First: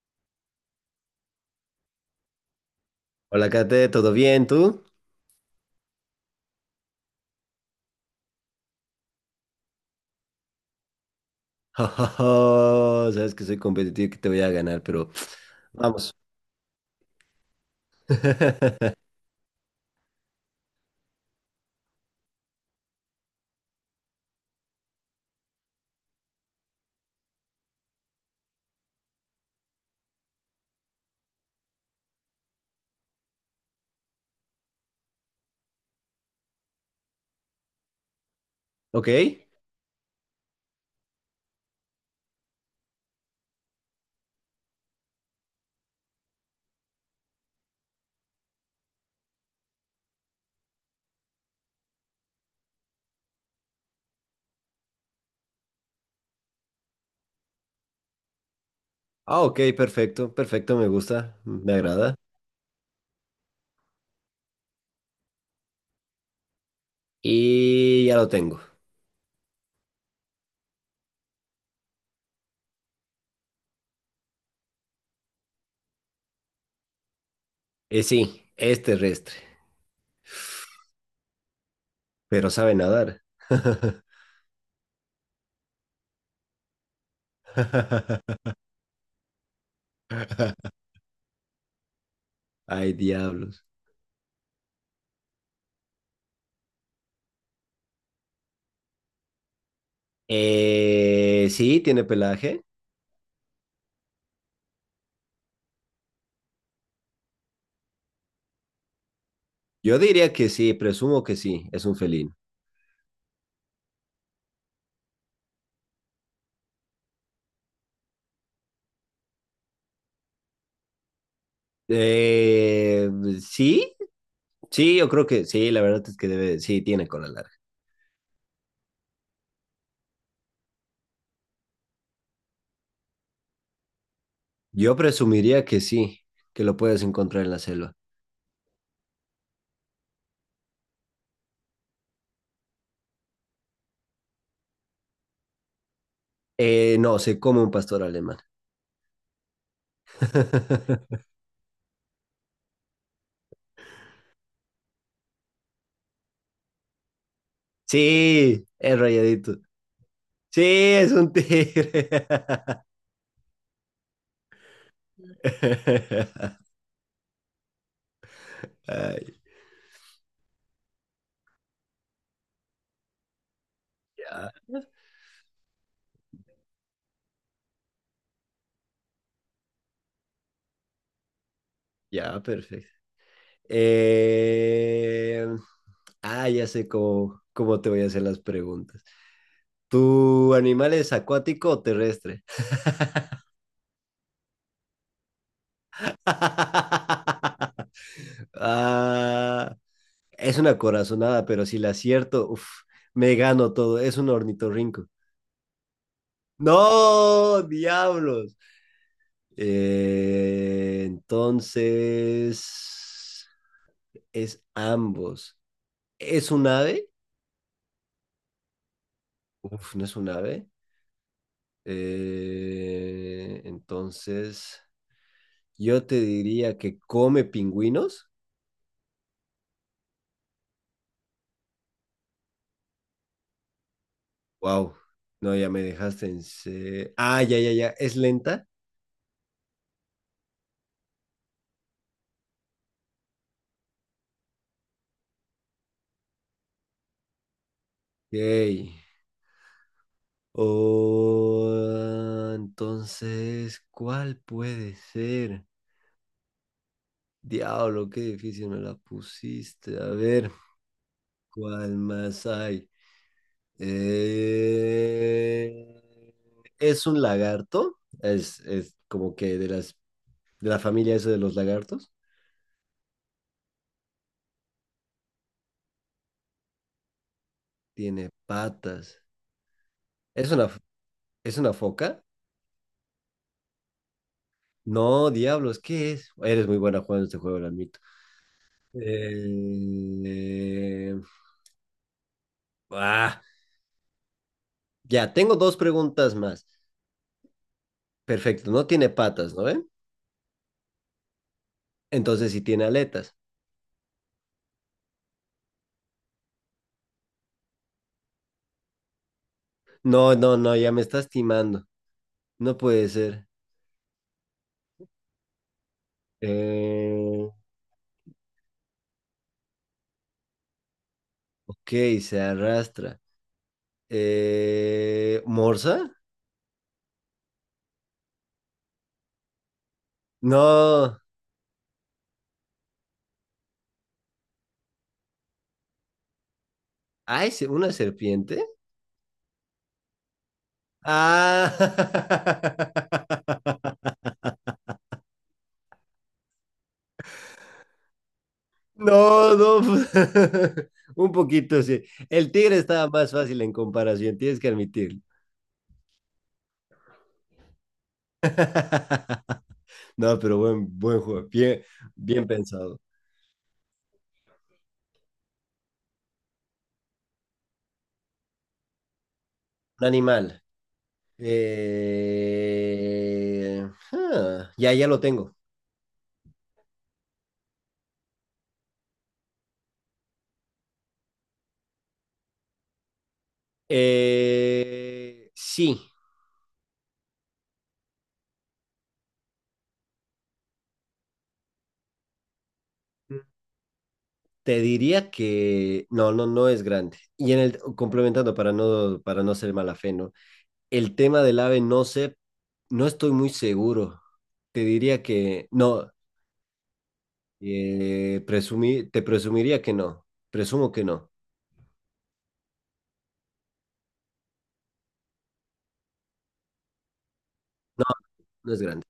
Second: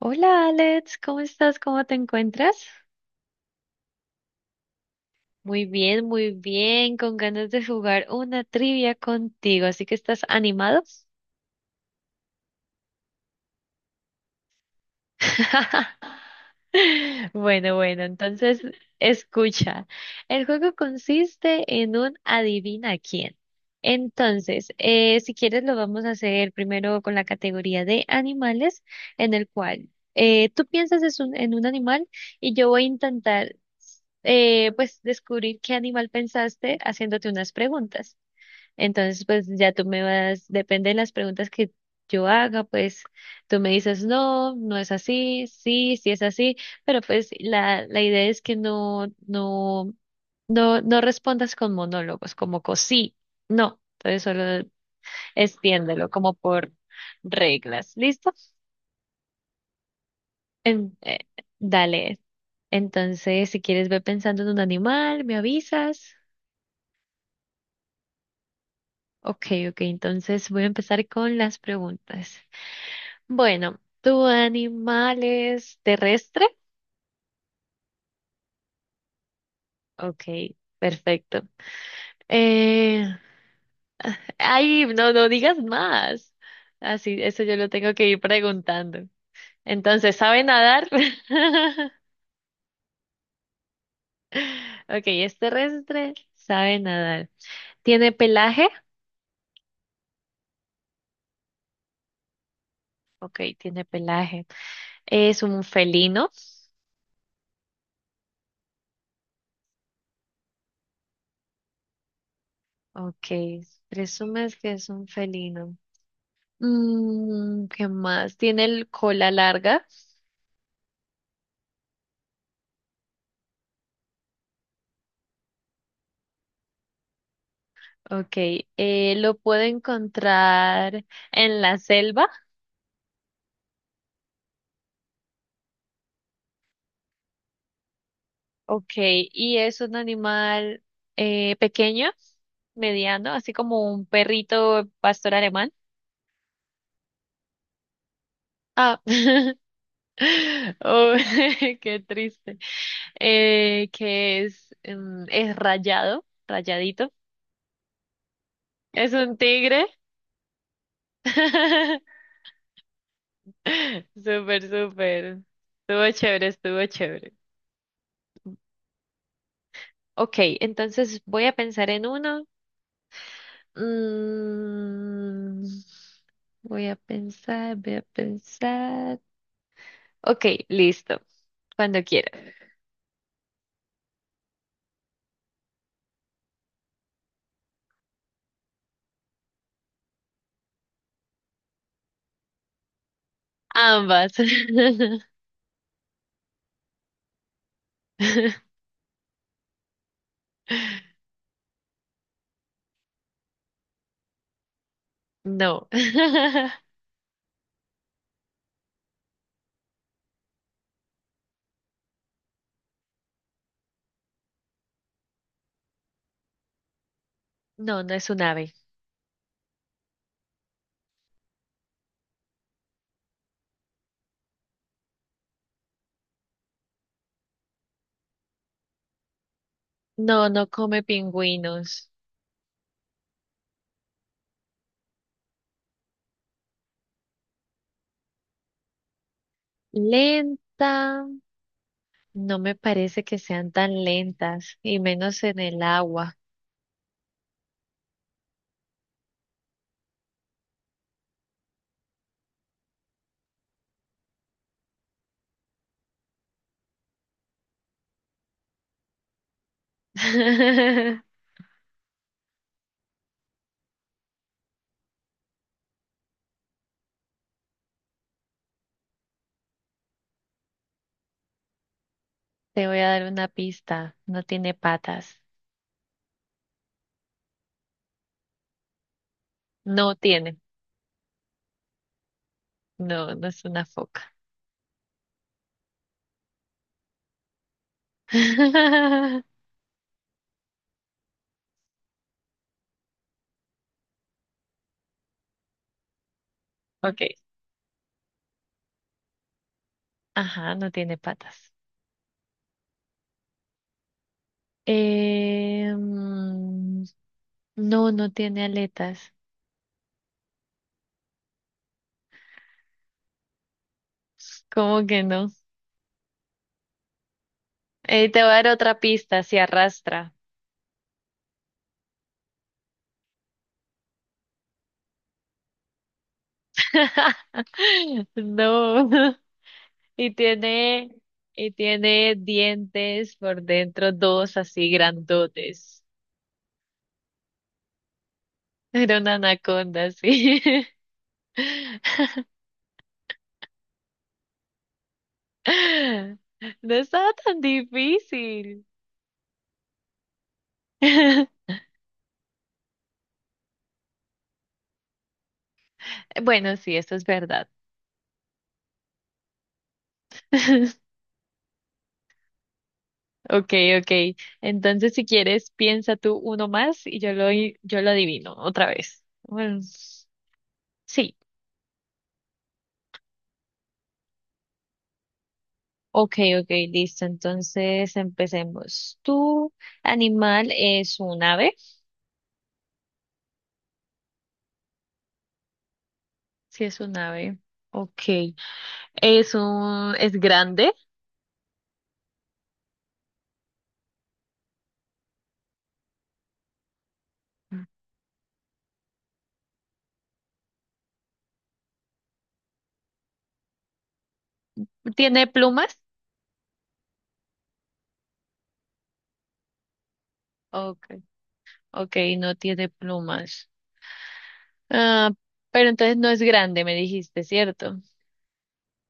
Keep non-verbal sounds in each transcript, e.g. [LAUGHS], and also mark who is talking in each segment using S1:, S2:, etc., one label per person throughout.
S1: Hola Alex, ¿cómo estás? ¿Cómo te encuentras?
S2: Hola, Kate, ¿todo bien? ¿Tú? [LAUGHS]
S1: Muy bien, con ganas de jugar una trivia contigo, así que ¿estás animado?
S2: Jo, jo, jo, sabes que soy competitivo y que te voy a ganar, pero
S1: [LAUGHS]
S2: vamos.
S1: Bueno, bueno, entonces
S2: [LAUGHS]
S1: escucha. El juego consiste en un adivina quién. Entonces, si quieres, lo vamos a hacer primero con la categoría de animales, en el cual tú piensas es un- en un animal y yo voy a intentar pues descubrir qué animal pensaste haciéndote unas preguntas.
S2: ¿Ok?
S1: Entonces, pues ya tú me vas, depende de las preguntas que yo haga, pues tú me dices, no, no es así, sí, sí es así, pero pues la idea es que no, no, no, no respondas con monólogos, como con sí, no, entonces solo extiéndelo como por reglas, ¿listo?
S2: Ah, ok, perfecto, perfecto, me
S1: En- eh,
S2: gusta, me agrada.
S1: dale. Entonces, si quieres ve pensando en un animal, me avisas.
S2: Y ya lo tengo.
S1: Ok, ok, entonces voy a empezar con las preguntas. Bueno, ¿tu animal es terrestre?
S2: Y sí, es terrestre,
S1: Ok, perfecto.
S2: pero sabe
S1: Eh,
S2: nadar.
S1: ay, no, no digas más. Así, eso yo lo tengo que ir
S2: [LAUGHS]
S1: preguntando. Entonces, ¿sabe nadar? [LAUGHS]
S2: Ay, diablos.
S1: Ok, es terrestre, sabe nadar. ¿Tiene pelaje?
S2: Sí, tiene pelaje.
S1: Ok, tiene pelaje. ¿Es un felino?
S2: Yo diría que sí, presumo que sí, es un felino.
S1: Ok, presumes que es un felino. Mm, ¿qué más? ¿Tiene el cola larga?
S2: Eh, sí, sí, yo creo que sí, la verdad es que debe, sí, tiene cola larga.
S1: Okay, lo puedo encontrar en la selva.
S2: Yo presumiría que sí, que lo puedes encontrar en la selva.
S1: Okay, y es un animal pequeño, mediano, así como un perrito pastor alemán.
S2: No, se come un pastor alemán.
S1: Ah, [LAUGHS] oh,
S2: [LAUGHS]
S1: [LAUGHS] qué triste. Es rayado, rayadito.
S2: Sí, es
S1: Es un
S2: rayadito.
S1: tigre.
S2: Sí, es un tigre.
S1: [LAUGHS] Súper, súper. Estuvo chévere,
S2: [LAUGHS]
S1: estuvo chévere.
S2: Ay,
S1: Ok, entonces voy a pensar en uno.
S2: ya,
S1: Mm, voy a pensar, voy a pensar. Ok, listo. Cuando quiera.
S2: ya, perfecto. Eh, ya sé cómo te voy a hacer las preguntas. ¿Tu animal es acuático o terrestre?
S1: Ambas.
S2: [LAUGHS]
S1: [LAUGHS]
S2: Ah, es una corazonada, pero si la acierto, uf, me gano todo. Es un ornitorrinco.
S1: No. [LAUGHS]
S2: ¡No! ¡Diablos! Entonces, es ambos. ¿Es un ave?
S1: No, no es un ave.
S2: Uf, no es un ave. Entonces, yo te diría que come pingüinos.
S1: No, no come pingüinos.
S2: ¡Wow! No, ya me dejaste en... Ah, ya, ya, ya. ¿Es lenta?
S1: ¿Lenta? No me parece que sean tan lentas, y menos en el agua.
S2: Ok. Oh, entonces, ¿cuál puede ser? Diablo, qué difícil me la pusiste. A ver,
S1: [LAUGHS]
S2: ¿cuál más hay? Eh, ¿Es un lagarto? Es como que de la familia eso de los lagartos.
S1: Te voy a dar una pista. No tiene patas.
S2: Tiene patas.
S1: No
S2: ¿Es
S1: tiene.
S2: una, f- es una foca?
S1: No, no es una foca.
S2: No, diablos, ¿qué es? Eres muy buena jugando este juego, lo admito.
S1: [LAUGHS]
S2: Eh, ah, Ya, tengo dos preguntas más.
S1: Ok.
S2: Perfecto, no tiene patas, ¿no ven?
S1: Ajá, no tiene patas.
S2: Entonces sí tiene aletas.
S1: Eh, mm, no, no tiene aletas.
S2: No, no, no, ya me estás timando. No puede ser.
S1: ¿Cómo que no?
S2: Eh,
S1: Te voy a dar otra pista, se arrastra.
S2: ok, se arrastra. ¿Morsa?
S1: [LAUGHS] No. Y tiene,
S2: No.
S1: y tiene dientes por dentro, dos así grandotes.
S2: Ay, ¿una serpiente?
S1: Era una anaconda, sí.
S2: Ah.
S1: [LAUGHS]
S2: [LAUGHS]
S1: No estaba tan difícil.
S2: No, no. [LAUGHS] Un
S1: [LAUGHS]
S2: poquito, sí. El tigre estaba más fácil en comparación, tienes que admitirlo.
S1: Bueno, sí, eso es verdad.
S2: [LAUGHS] No, pero buen,
S1: [LAUGHS]
S2: buen juego. Bien, bien pensado.
S1: Ok, ok. Entonces, si quieres, piensa tú uno más y yo lo adivino otra vez. Bueno,
S2: Un animal.
S1: sí.
S2: Eh, ya, ya lo tengo.
S1: Ok, ok, listo. Entonces, empecemos. ¿Tu animal es un ave?
S2: Sí,
S1: Sí, es un ave. Ok. ¿Es grande?
S2: te diría que no, no, no es grande. Y en el complementando para no ser mala fe, ¿no? El tema del ave, no sé, no estoy muy seguro. Te diría
S1: ¿Tiene
S2: que
S1: plumas?
S2: no. Te presumiría que no. Presumo que
S1: Ok,
S2: no.
S1: ok, no tiene plumas. Ah, pero entonces no es grande, me dijiste, ¿cierto?
S2: No, no es grande.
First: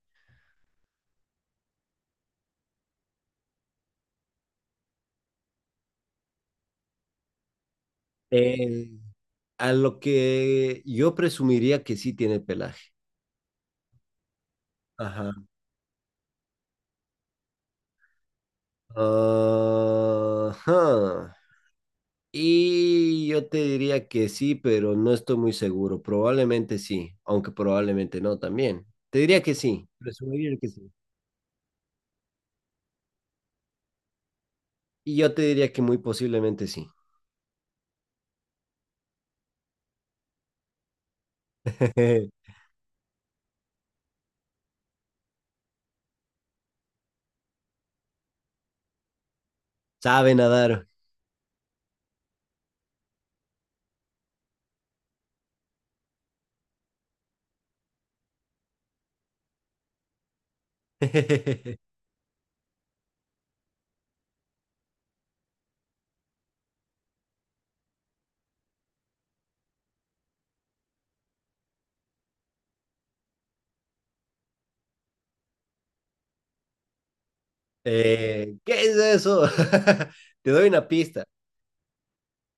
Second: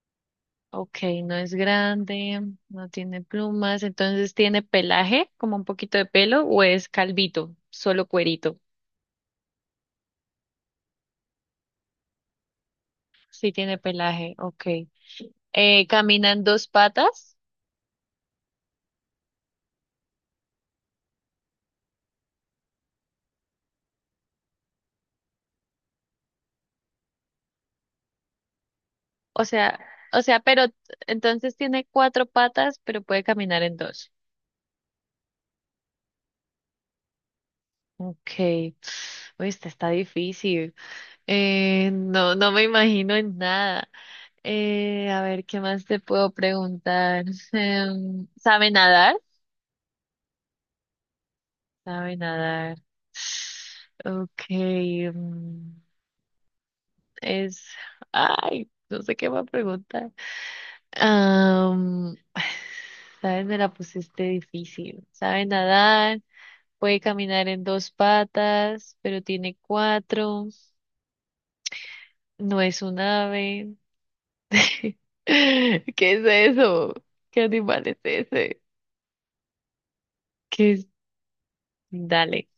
S1: Ok, no es grande, no tiene plumas, entonces tiene pelaje, como un poquito de pelo, o es calvito, solo cuerito.
S2: Eh, a lo que yo presumiría que sí tiene pelaje.
S1: Sí tiene pelaje, ok.
S2: Ajá.
S1: Camina en dos patas,
S2: Ah, ajá. Y yo te diría que sí, pero no estoy muy seguro. Probablemente sí, aunque probablemente no también. Te diría
S1: o
S2: que
S1: sea,
S2: sí. Presumiría
S1: pero
S2: que sí.
S1: entonces tiene cuatro patas, pero puede caminar en dos.
S2: Y yo te diría que muy posiblemente sí.
S1: Ok. Uy, esta está difícil. No,
S2: [LAUGHS]
S1: no me imagino en nada. A ver, ¿qué más te puedo preguntar? [LAUGHS] ¿Sabe nadar?
S2: Sabe nadar.
S1: Sabe nadar. [SIGHS] Ok. Mm, es. Ay, no sé qué va a preguntar.
S2: [LAUGHS]
S1: Am, [SIGHS] ¿sabes? Me la pusiste difícil. Sabe nadar, puede caminar en dos patas, pero tiene cuatro. No es un ave. [LAUGHS] ¿Qué es eso? ¿Qué animal es ese?
S2: ¿Qué es eso? [LAUGHS] Te doy
S1: ¿Qué es?
S2: una pista.
S1: Dale.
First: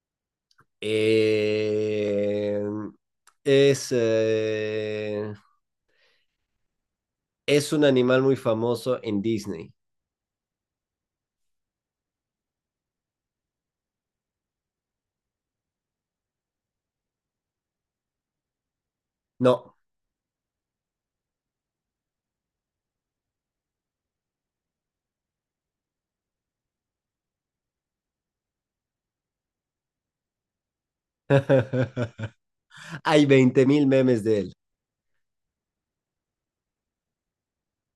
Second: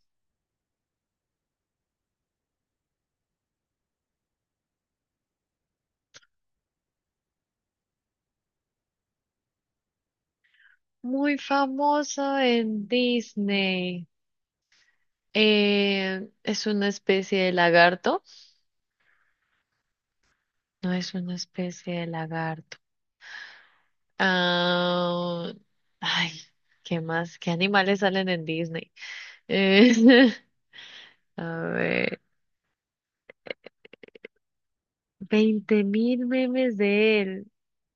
S2: Eh, es, eh, es un animal muy famoso en Disney.
S1: Muy famoso en Disney. Es una especie de lagarto.
S2: No.
S1: No es una especie de lagarto. Ah, ay, ¿qué más? ¿Qué animales salen en Disney? Eh, [LAUGHS] a
S2: [LAUGHS]
S1: ver,
S2: Hay 20 mil memes de él.
S1: 20.000 memes de él.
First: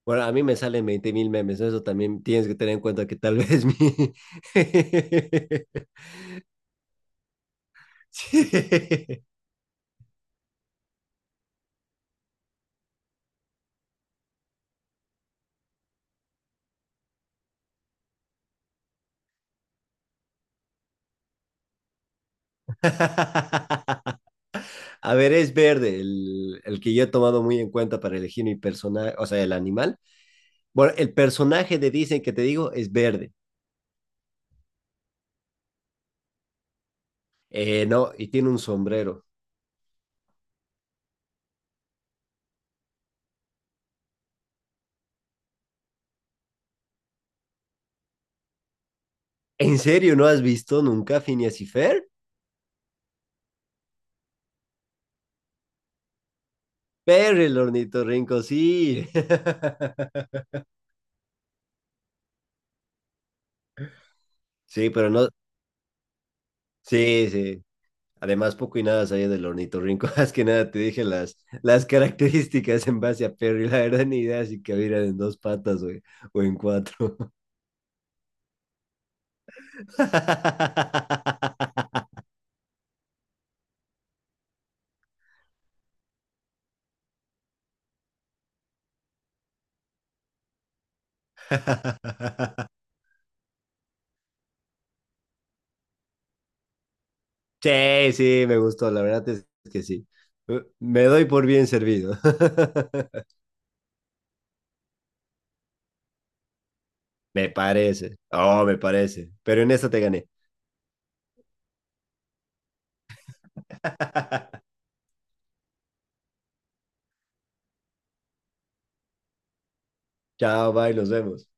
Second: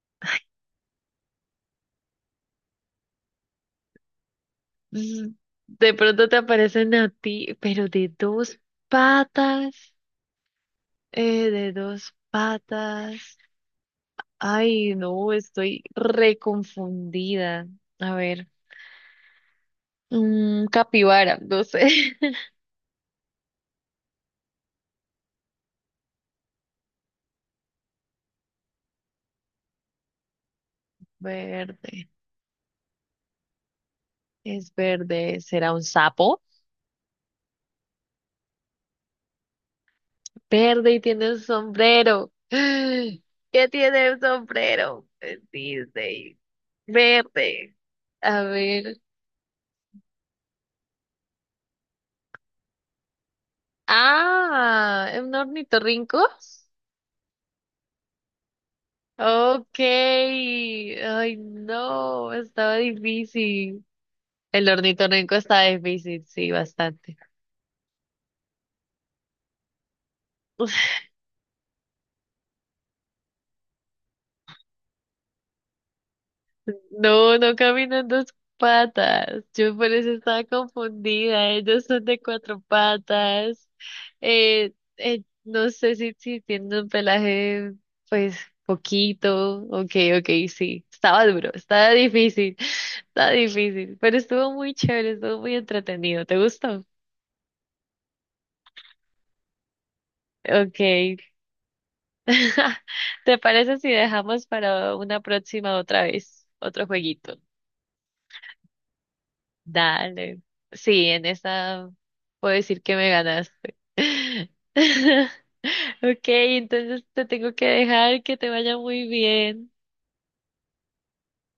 S2: Bueno, a mí me salen 20 mil memes, ¿no? Eso también tienes que tener en cuenta que tal vez mi.
S1: Mm,
S2: [LAUGHS]
S1: de pronto te aparecen a ti, pero de dos
S2: Sí.
S1: patas. De dos patas. Ay, no, estoy reconfundida. A ver, mm, capibara, no sé. [LAUGHS]
S2: [LAUGHS] A ver, es verde el que yo he tomado muy en cuenta para elegir mi personaje, o sea, el animal. Bueno, el personaje de
S1: Verde.
S2: Disney que te digo es verde.
S1: Es verde. ¿Será un sapo?
S2: No, y tiene un sombrero.
S1: Verde y tiene un sombrero. [GASPS] ¿Qué tiene un sombrero? Es Disney. Verde. A ver.
S2: ¿En serio no has visto nunca Phineas y Fer?
S1: Ah, ¿es un ornitorrinco?
S2: Pero el ornitorrinco, sí.
S1: Ok.
S2: [LAUGHS]
S1: Ay, no, estaba difícil. El
S2: Sí, pero no.
S1: ornitorrinco estaba difícil, sí, bastante.
S2: Sí, sí. Además, poco y nada sabía del ornitorrinco. [LAUGHS] Más que nada te dije las características en base a Perry. La verdad, ni idea si cabían en dos patas o en cuatro.
S1: No, no caminan dos patas. Yo por eso estaba confundida. Ellos son de
S2: [LAUGHS]
S1: cuatro patas. No sé si, si tienen un pelaje, pues, poquito. Ok, ok, sí. Estaba duro, estaba difícil, [LAUGHS] estaba difícil. Pero estuvo muy chévere, estuvo muy entretenido. ¿Te gustó?
S2: Sí, sí, me gustó. La verdad es que sí.
S1: Ok.
S2: Me doy por bien servido.
S1: [LAUGHS]
S2: [LAUGHS]
S1: ¿Te parece si dejamos para una próxima otra vez otro jueguito?
S2: Me parece. Oh, me parece. Pero en esta te gané.
S1: Dale. Sí, en esa puedo decir que me ganaste.
S2: [LAUGHS]
S1: [LAUGHS] Ok, entonces te tengo que dejar que te vaya muy bien.
S2: Chao, bye, nos vemos.